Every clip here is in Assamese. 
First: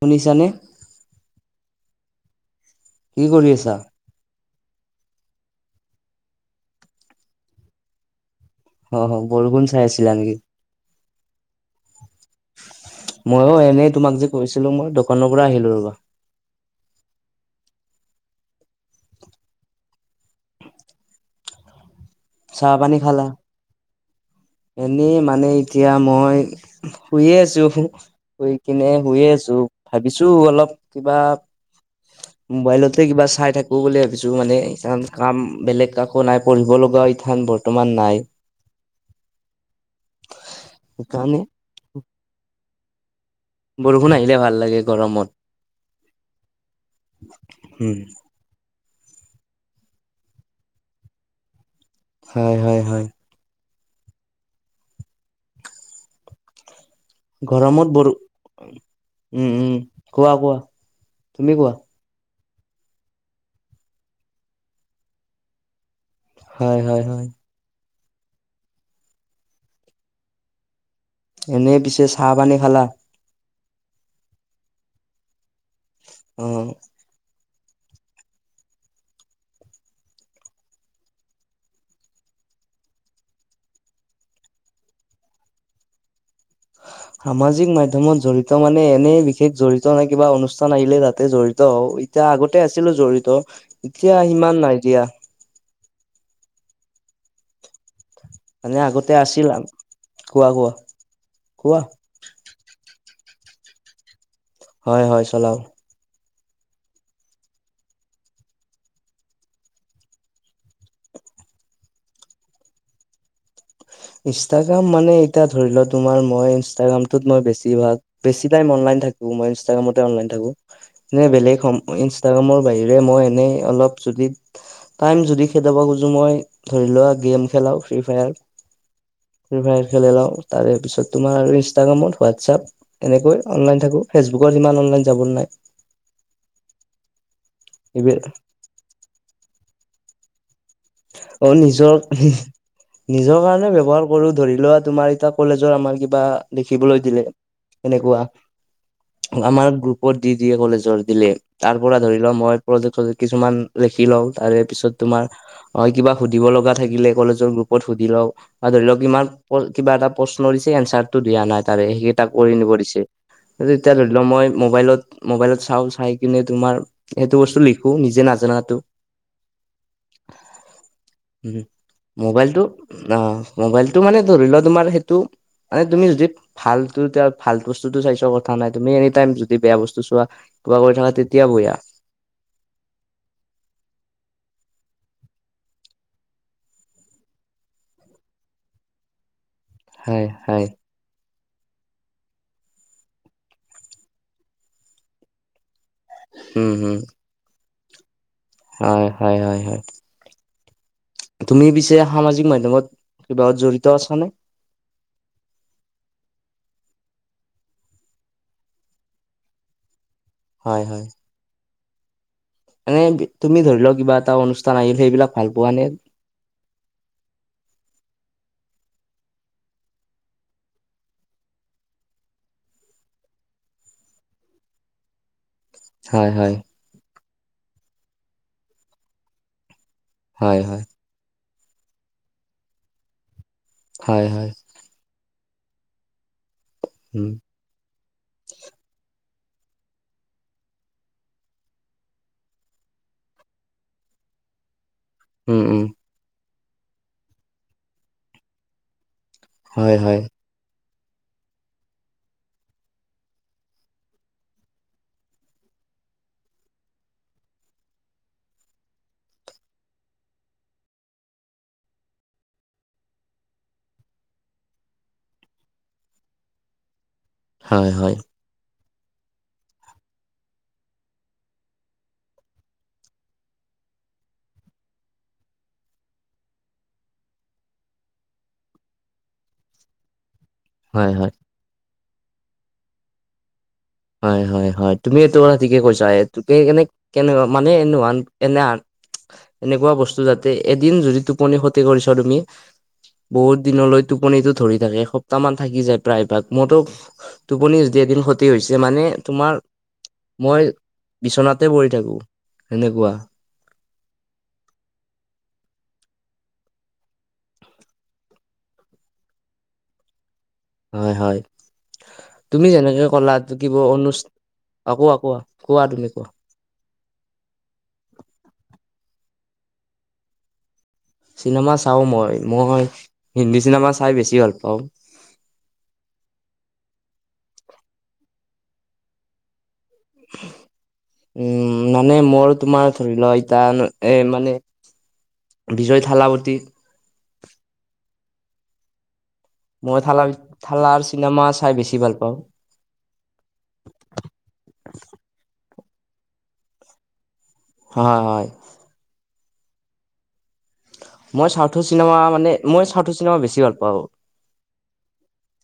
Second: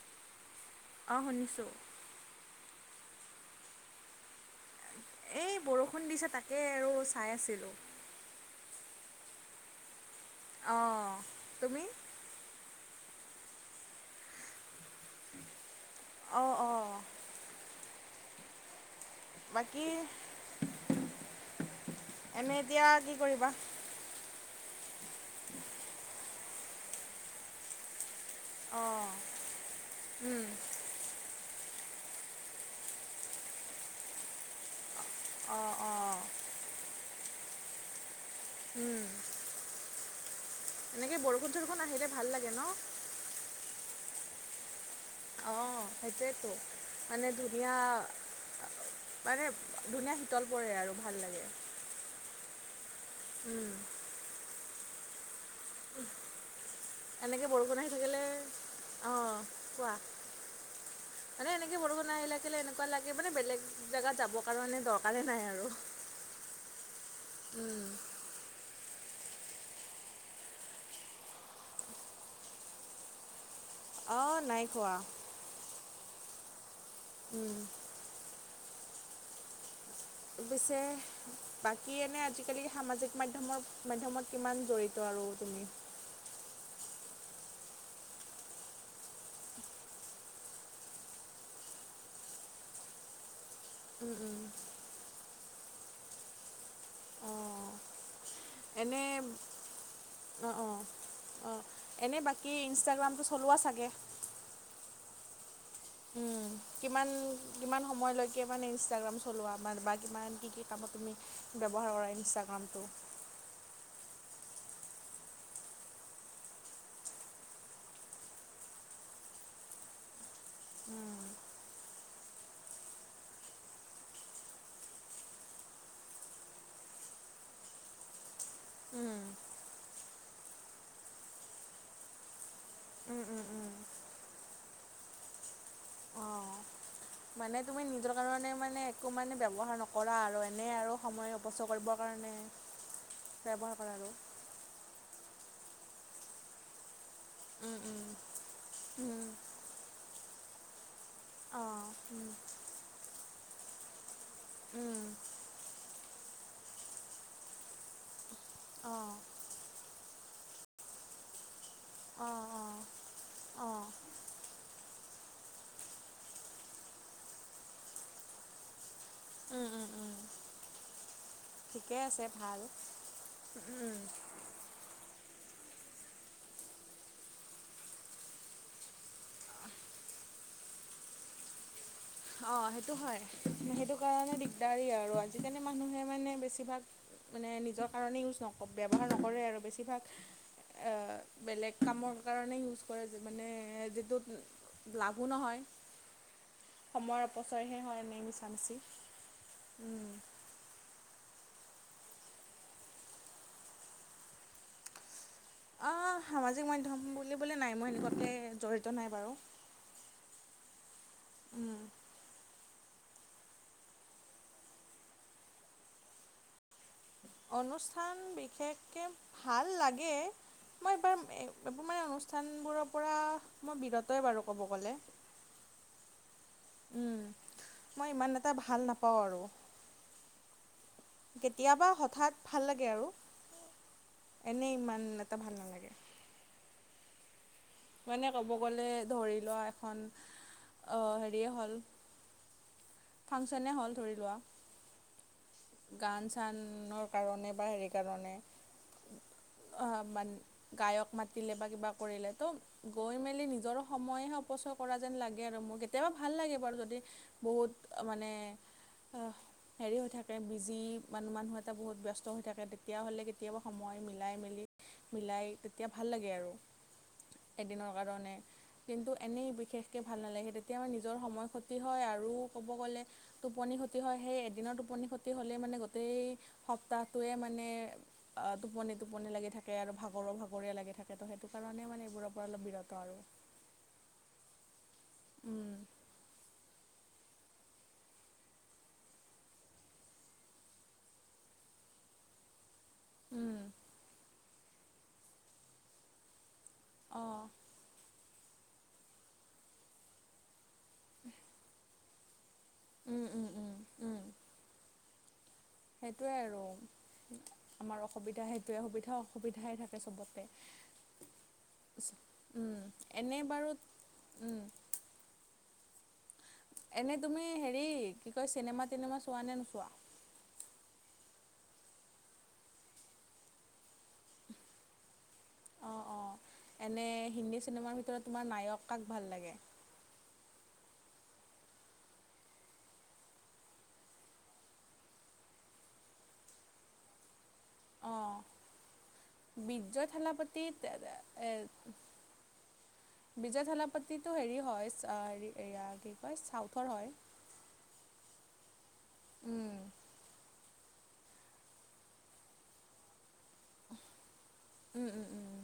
শুনিছা নে? অ শুনিছোঁ। কি কৰি আছা? এই বৰষুণ দিছে তাকেই আৰু চাই আছিলো। অ, বৰষুণ চাই আছিলা নেকি? অ তুমি? ময়ো এনেই তোমাক যে কৈছিলো মই দোকানৰ পৰা আহিলো ৰবা। অ অ। বাকী এনে চাহ এতিয়া পানী কি খালা? কৰিবা? এনেই মানে এতিয়া মই শুইে আছো। শুই কিনে অঁ শুয়ে আছো, ভাবিছো উম অলপ কিবা মোবাইলতে কিবা চাই থাকো বুলি ভাবিছো মানে কাম-কাম অঁ বেলেগ অঁ কাকো নাই। পঢ়িব লগা ইথান বৰ্তমান নাই। উম, এনেকে সেইকাৰণে বৰষুণ চৰষুণ আহিলে ভাল লাগে ন? বৰষুণ আহিলে ভাল লাগে গৰমত। অ, সেইটোৱেতো মানে ধুনীয়া উম মানে ধুনীয়া শীতল পৰে আৰু ভাল লাগে। হয়-হয়-হয়। উম, [unintelligible] এনেকে বৰষুণ গৰমত আহি বৰো থাকিলে অ, উম উম কোৱা কোৱা তুমি মানে কোৱা এনেকে বৰষুণ আহিলে কেলে এনেকুৱা লাগে মানে বেলেগ জেগাত যাবৰ কাৰণে দৰকাৰেই নাই আৰু। হয়- হয়- হয়। উম, এনেই পিছে চাহ পানী খালা? অ, নাই খোৱা। উম, উম, পিছে বাকী এনে আজিকালি সামাজিক মাধ্যমৰ - মাধ্যমত কিমান জড়িত? ত আৰু তুমি? সামাজিক মাধ্যমত জড়িত মানে এনে বিশেষ জড়িত নাই কিবা অনুষ্ঠান আহিলে তাতে জড়িত হও। এতিয়া আগতে আছিলো জড়িত এতিয়া উম, উম। সিমান নাই দিয়া। অ', মানে এনে আগতে আছিল কোৱা অ', কোৱা অ', অ', কোৱা এনে বাকী কি ইনষ্টাগ্ৰামটো চলোৱা চাগে? হয় - হয় চলাও। উম, কিমান - কিমান সময়লৈকে মানে ইনষ্টাগ্ৰাম চলোৱা? বান বা কিমান কি - কি কামত তুমি ব্যৱহাৰ কৰা ইঞ্চষ্টাগ্ৰামটো। ইনষ্টাগ্ৰাম মানে এতিয়া ধৰি লও তোমাৰ মই ইনষ্টাগ্ৰামটোত মই বেছি ভাগ বেছি টাইম অনলাইন থাকো মই ইনষ্টাগ্ৰামতে অনলাইন থাকো। উম, এনে বেলেগ ইনষ্টাগ্ৰামৰ বাহিৰে মই এনেই অলপ যদি টাইম যদি খেদাব খুজো মই ধৰি লোৱা গেম খেলাও ফ্ৰী ফায়াৰ। উম, ফ্ৰী ফায়াৰ খেলি লাও তাৰে পিছত তোমাৰ আৰু ইনষ্টাগ্ৰামত হোৱাটছআপ। উম, এনেকৈ উম। অনলাইন থাকো ফেচবুকত ইমান অনলাইন যাব নাই। অ', মানে তুমি নিজৰ এইবিলাক কাৰণে মানে একো মানে ব্যৱহাৰ নকৰা আৰু এনেই আৰু। সময় অ, অপচয় কৰিবৰ নিজৰ কাৰণে - নিজৰ কাৰণে কৰা ব্যৱহাৰ আৰু কৰো। ধৰি লোৱা তুমাৰ এতিয়া কলেজৰ আমাৰ কিবা দেখিবলৈ দিলে। উম উম এনেকুৱা উম আমাৰ গ্ৰুপত দি দিয়ে কলেজৰ দিলে। তাৰ অঁ পৰা ধৰি উম লও মই প্ৰহেক্টৰ কিছুমান লিখি লও তাৰে পিছত উম তোমাৰ হয় কিবা সুধিব লগা থাকিলে কলেজৰ গ্ৰুপত সুধি লওক আৰু ধৰি লওক অঁ ইমান কিবা এটা প্ৰশ্ন দিছে এনচাৰটো দিয়া নাই তাৰে সেইকেইটা অঁ কৰি নিব অঁ দিছে। অঁ তেতিয়া ধৰি লও মই মোবাইলত মোবাইলত চাও চাই কিনে তোমাৰ সেইটো বস্তু লিখো নিজে নাজানাতো। উম উম উম [inaudible] উ ঠিকে আছে ভাল মোবাইলটো অ উম মোবাইলটো মানে ধৰি লোৱা তোমাৰ সেইটো মানে তুমি যি ভালটো ভাল বস্তুটো চাই চ কথা নাই তুমি এনি টাইম যদি বেয়া বস্তু চোৱা কিবা কৰি থকা তেতিয়া বহিয়া। অ সেইটো হয় সেইটো কাৰণে দিগদাৰী আৰু আজিকালি মানুহে মানে বেছিভাগ মানে নিজৰ কাৰণে ইউজ নক ব্যৱহাৰ নকৰে আৰু বেছিভাগ। হয় হয় বেলেগ কামৰ কাৰণে ইউজ কৰে যে মানে যিটোত লাভো নহয়। উম হম সময়ৰ অপচয়হে হয় এনেই মিছা মিছি হয় হয় হয় হয় তুমি পিছে সামাজিক মাধ্যমত কিবাহত জড়িত আছা নে? অঁ সামাজিক মাধ্যম বুলিবলৈ নাই মই এনেকুৱাকে জড়িত নাই বাৰু। হয় হয়। উম। মানে তুমি ধৰি লও কিবা এটা অনুষ্ঠান আহিল সেইবিলাক ভাল পোৱা নে? অনুষ্ঠান বিশেষকৈ ভাল লাগে। মই এইবাৰ এইবোৰ মানে অনুষ্ঠানবোৰৰ পৰা মই বিৰতই বাৰু ক'ব গ'লে। হয় হয়। মই ইমান এটা ভাল নাপাওঁ আৰু হয় হয় কেতিয়াবা হঠাৎ ভাল লাগে আৰু হয় হয় এনেই ইমান এটা ভাল নালাগে। হো মানে ক'ব গ'লে ধৰি লোৱা, এখন হেৰিয়ে হ'ল। ফাংচনে হ'ল ধৰি লোৱা। উম উম গান চানৰ কাৰণে বা হেৰি কাৰণে হয় হয় মান। গায়ক মাতিলে বা কিবা কৰিলে তো গৈ মেলি নিজৰ সময়হে ঙ্ক্ৰঈ কৰা যেন লাগে আৰু মোৰ কেতিয়াবা‌ঙউউু ভাল লাগে বাৰু যদি বহুত মানে আহ হেৰি হৈ থাকে বিজি মান মানুহ এটা বহুত ব্যস্ত হৈ থাকে তেতিয়াহ'লে কেতিয়াবা সময় মিলাই মেলি মিলাই তেতিয়া ভাল লাগে আৰু এদিনৰ হয় হয় কাৰণে। কিন্তু এনেই বিশেষকৈ ভাল নালাগে তেতিয়া আমাৰ নিজৰ সময় ক্ষতি হয় আৰু ক'ব গ'লে। টোপনি ক্ষতি হয় সেই এদিনৰ টোপনি ক্ষতি হ'লে মানে গোটেই সপ্তাহটোৱে মানে অ টোপনি টোপনি লাগি থাকে আৰু ভাগৰো ভাগৰ। বৰ লাগি হয় থাকে ত হয় সেইটো কাৰণে মানে এইবোৰৰ পৰা অলপ বিৰত আৰু। হয় হয় হয় তুমি এটো কথা উম ঠিকে কৈছা হে তোক কেনে কেনেকুৱা? মানে এনে এনেহা এনেকুৱা বস্তু যাতে এদিন যদি টোপনি খতি কৰিছা তুমি। উম বহুত দিনলৈ টোপনিটো ধৰি থাকে এসপ্তাহ মান থাকি যায় প্ৰায়ভাগ মোৰতো। অঁ। টোপনি যদি এদিন ক্ষতি হৈছে, মানে তোমাৰ মই বিচনাতে পৰি থাকো। সেনেকুৱা। উম উম উম উম সেইটোৱে আৰু আমাৰ অসুবিধা সেইটোৱে সুবিধা অসুবিধাই থাকে চবতে হয় হয় তুমি উম যেনেকে কলা এনেই বাৰু কিব অনুচ উম অ‌‌ কোৱা কোৱা কোৱা তুমি কোৱা। এনে তুমি হেৰি কি কয়, চিনেমা টিনেমা চোৱা নে নোচোৱা? চিনেমা চাওঁ মই। মই হিন্দী চিনেমা চাই বেছি ভাল পাওঁ। অ', অ', এনে হিন্দী চিনেমাৰ ভিতৰত তোমাৰ নায়ক কাক ভাল লাগে? উম মানে মোৰ তোমাৰ ধৰি লোৱা ইতা এ মানে বিজয় থালাপতী। অ'। মই বজয় থালা থালাপতিত থালাৰ চিনেমা এ চাই বেছি ভাল পাওঁ বিজয় থলাপাতিটো হেৰি হয়, ‌অ‌‌ এয়া কি কয় চাউথৰ হয়? হয়, হয়। উম। মই চাউথৰ চিনেমা মানে মই চাউথ চিনেমা বেছি ভাল পাওঁ। উম, উম, উম।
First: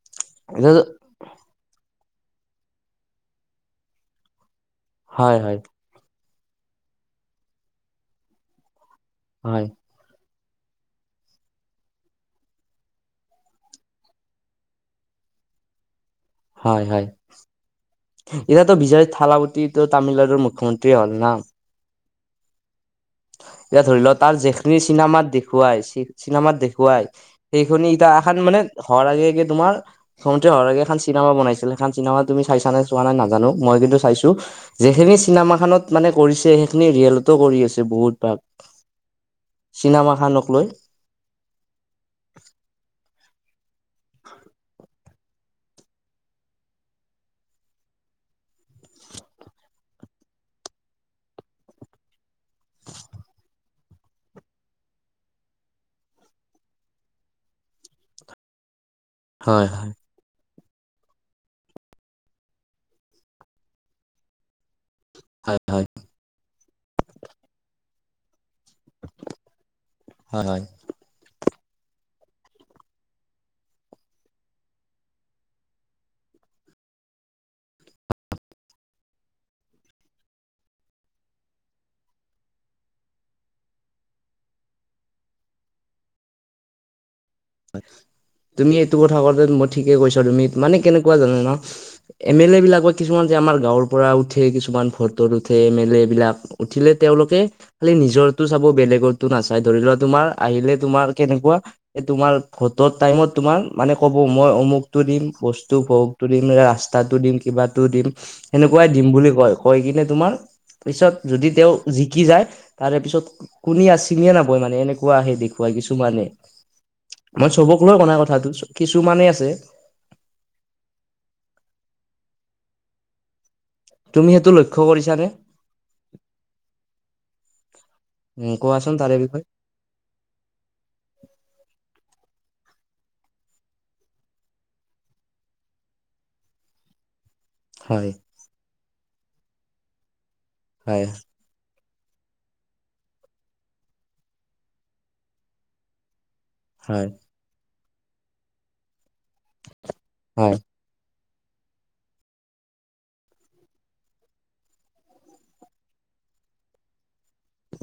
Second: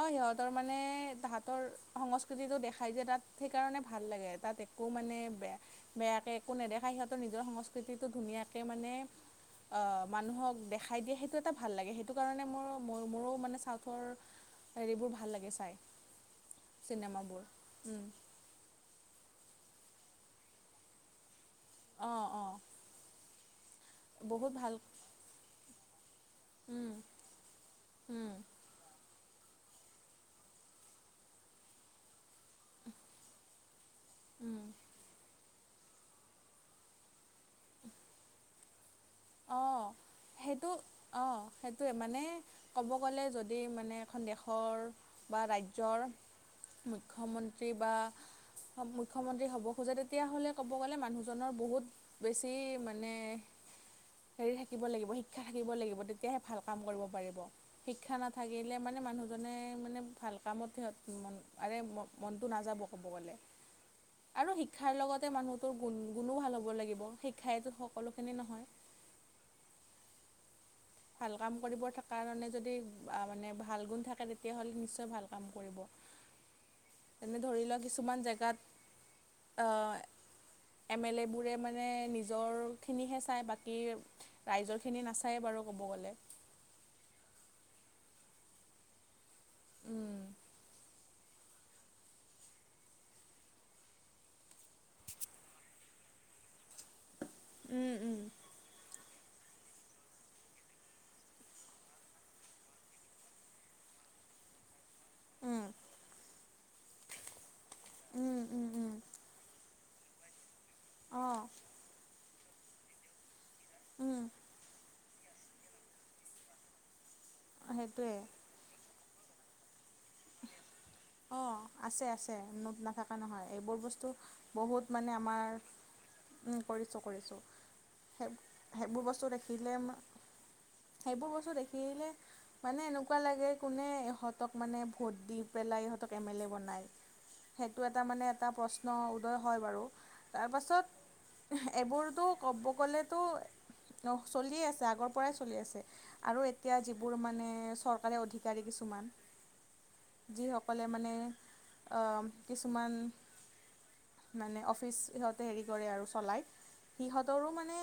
অ', সিহঁতৰ মানে এতিয়া তাহাঁতৰ সংস্কৃতিটো দেখাই যে তাত, সেইকাৰণে ভাল লাগে। তাত একো মানে হয় বেয়া হয় বেয়াকৈ একো নেদেখায়। সিহঁতৰ নিজৰ সংস্কৃতিটো ধুনীয়াকৈ মানে হয়। মানুহক দেখাই দিয়ে সেইটো এটা ভাল লাগে। সেইটো কাৰণে মোৰ ম মোৰো মানে চাউথৰ হেৰিবোৰ ভাল লাগে চাই। হয় হয়। চিনেমাবোৰ উম, এতিয়াতো বিজয় থালাৱতি তো তামিলনাডুৰ মুখ্যমন্ত্ৰীয়ে হ'ল না? অ', অ'। এতিয়া ধৰি লোৱা তাৰ জেখনি চিনেমাত দেখুৱাই, চিনেমাত উম, দেখুৱাই সেইখনি ইতয়া উম, এখন মানে হোৱাৰ আগে-আগে তোমাৰ খতে [unintelligible] আগে এখন চিনেমা বনাইছিলে। এ চিনেমা তুমি চাইছা নে চোৱা নাই নাজানোঁ, মই কিন্তু চাইছোঁ। উম, যেখিনি চিনেমা খনত মানে কৰিছে সেইখিনি ৰিয়েলতো কৰি আছে বহুত ভাগ। অ', চিনেমাখনক লৈ সেইটো অ', সেইটোৱে মানে ক'ব গ'লে যদি মানে এখন দেশৰ বা ৰাজ্যৰ মুখ্যমন্ত্ৰী বা মুখ্যমন্ত্ৰী হ'ব খোজে তেতিয়াহ'লে ক'ব গ'লে মানুহজনৰ বহুত বেছি মানে হেৰি থাকিব লাগিব, শিক্ষা থাকিব লাগিব। তেতিয়াহে ভাল কাম কৰিব পাৰিব শিক্ষা নাথাকিলে মানে মানুহ হয় হয় মানে-মানে ভাল কামত আৰে‌ মনটো নাযাব কব গ'লে। আৰু শিক্ষাৰ লগতে হয় মানুহটোৰ হয় গুণ গুণো ভাল হ'ব লাগিব, শিক্ষাইটো সকলোখিনি নহয়। হয় হয়। ভাল কাম কৰিব থকাৰ কাৰণে যদি মানে ভাল গুণ থাকে তেতিয়াহ'লে নিশ্চয় ভাল কাম কৰিব। [inaudible] এনে ধৰি লোৱা কিছুমান জেগাত, এ এম এল এ বোৰে মানে নিজৰখিনিহে চায়, বাকী ৰাইজৰ খিনি নাচায়ে বাৰু কব গ'লে। তুমি এইটো কথা কওঁতে মই ঠিকে উম কৈছা তুমি মানে কেনেকুৱা জানা না? এম এল এ বিলাক বা কিছুমান যে আমাৰ গাঁৱৰ পৰা উঠে কিছুমান ভটত উঠে এম এল এ বিলাক উঠিলে তেওঁলোকে খালি উম উম। নিজৰটো চাব বেলেগৰ টো নাচাই, ধৰি লোৱা তোমাৰ আহিলে তোমাৰ কেনেকুৱা? তোমাৰ ভটৰ টাইমত তোমাৰ মানে ক'ব মই অমুকতটো দিম বস্তু বহুতো দিম ৰাস্তাটো দিম কিবাটো দিম উম উম সেনেকুৱাই উম দিম বুলি কয়, কয় কিনে তোমাৰ পিছত অঁ যদি তেওঁ জিকি যায় তাৰে পিছত কুনিয়ে উম ছিনি নাপয় মানে এনেকুৱা কোৱাহে দেখুৱাই কিছুমানে, মই চবক লৈ সেইটোৱে কোৱা কথাটো কিছুমানে আছে। অ', আছে-আছে, নোট নাথাকে নহয় এইবোৰ বস্তু তুমি সেইটো লক্ষ্য বহুত মানে কৰিছানে আমাৰ, উম, কৰিছোঁ-কৰিছোঁ। সেই উম কোৱাচোন সেইবোৰ তাৰে বস্তু বিষয়ে দেখিলে সেইবোৰ বস্তু দেখিলে মানে এনেকুৱা লাগে কোনে ইহঁতক মানে ভোট দি পেলাই ইহঁতক এম এল এ বনায়, সেইটো এটা হয় মানে এটা প্ৰশ্ন উদয় হয় বাৰু তাৰপাছত হয় এইবোৰতো ক'ব গ'লেতো অ', চলিয়ে আছে আগৰ পৰাই চলি আছে আৰু এতিয়া হয় যিবোৰ মানে চৰকাৰী অধিকাৰী কিছুমান হয় যিসকলে মানে অম কিছুমান মানে অফিচ সিহঁতে হেৰি কৰে আৰু চলায়। সিহঁতৰো মানে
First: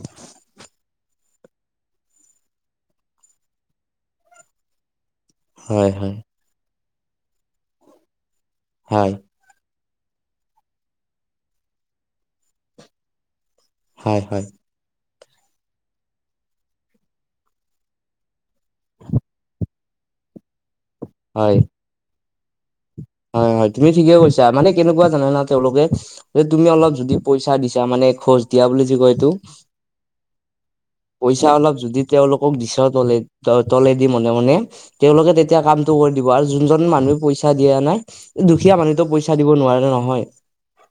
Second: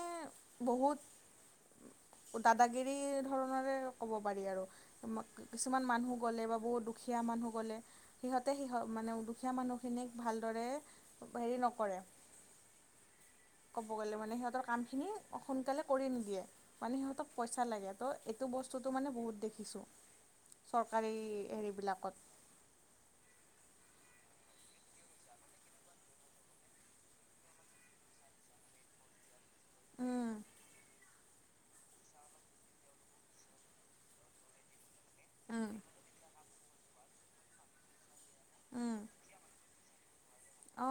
বহুত দাদাগিৰি ধৰণৰে ক'ব পাৰি আৰু। সেমত- কিছুমান হয় হয় মানুহ গ'লে বা বহুত দুখীয়া মানুহ গ'লে সিহঁতে হয় সিহঁত হয় মানে উদো- দুখীয়া মানুহখিনিক ভালদৰে হেৰি নকৰে। ক'ব গ'লে হয় মানে হয় সিহঁতৰ কামখিনি সোনকালে কৰি নিদিয়ে মানে সিহঁতক পইচা লাগে। ত এইটো বস্তুটো মানে বহুত দেখিছোঁ চৰকাৰী হেৰিবিলাকত। হয় হয় তুমি ঠিকে কৈছা মানে কেনেকুৱা জানানা তেওঁলোকে তুমি অলপ যদি পইচা দিছা মানে খোচ দিয়া বুলি যে কয় এইটো উম। পইছা অলপ যদি তেওঁলোকক দিছ তলেদ তলেদি মনে মনে তেওঁলোকে তেতিয়া উম কামটো কৰি দিব আৰু যোনজন মানুহে পইচা দিয়া নাই দুখীয়া উম মানুহো পইচা দিব নোৱাৰে নহয়।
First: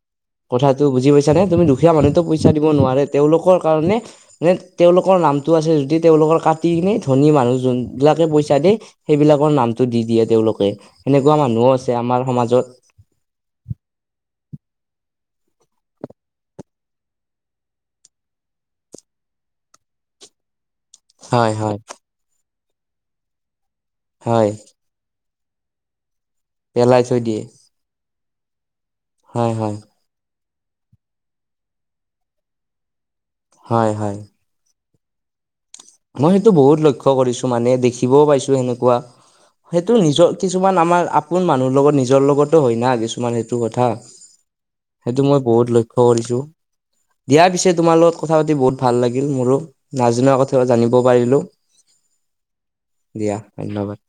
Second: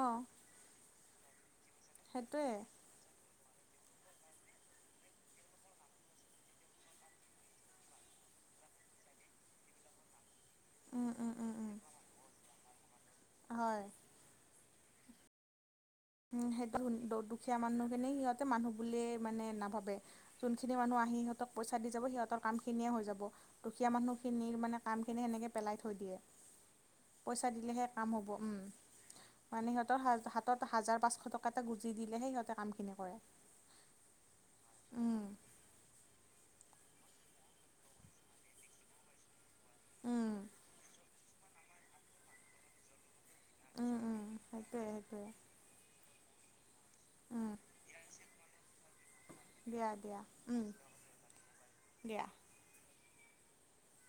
অ। কথাটো বুজি পাইছা নে তুমি দুখীয়া মানুহটোক পইচা দিব নোৱাৰে তেওঁলোকৰ কাৰণে নে তেওঁলোকৰ নামটো আছে যদি তেওঁলোকৰ কাটি কিনে ধনী মানুহ যোনবিলাকে পইচা দে সেইবিলাকৰ নামটো দি দিয়ে তেওঁলোকে উম উম এনেকুৱা উম মানুহো উম আছে আমাৰ সমাজত। হয়। উ সেইটো দুখীয়া মানুহখিনি সিহতে মানুহ বুলিয়ে মানে নাভাবে যোনখিনি মানুহ আ- সিহঁতক হয় হয় পইচা দি যাব সিহঁতৰ কামখিনিয়ে হৈ যাব দুখীয়া হয় মানুহখিনিৰ মানে কামখিনি সেনেকে পেলাই থৈ দিয়ে। পেলাই থৈ দিয়ে পইচা দিলেহে কাম হ'ব উম হয় মানে হয় সিহঁতৰ হাজ হাত হাজাৰ পাঁচশ টকা এটা গুজি দিলেহে সিহঁতে কামখিনি কৰে। হয় হয়। উম। মই সেইটো বহুত লক্ষ্য কৰিছো মানে দেখিবও পাইছো সেনেকুৱা। সেইটো নিজৰ উম কিছুমান আমাৰ আপোন মানুহৰ লগত নিজৰ লগতো হয় না কিছুমান সে- টো কথা উম উম সেইটোৱে সেইটোৱে সেইটো মই বহুত লক্ষ- ক্ষ্য কৰিছোঁ। দিয়া উম পিছে তোমাৰ লগত কথা পাতি বহুত ভাল লাগিল মোৰো দিয়া দিয়া নাজনা উম কথ- জানিব পাৰিলোঁ, দিয়া দিয়া ধন্যবাদ।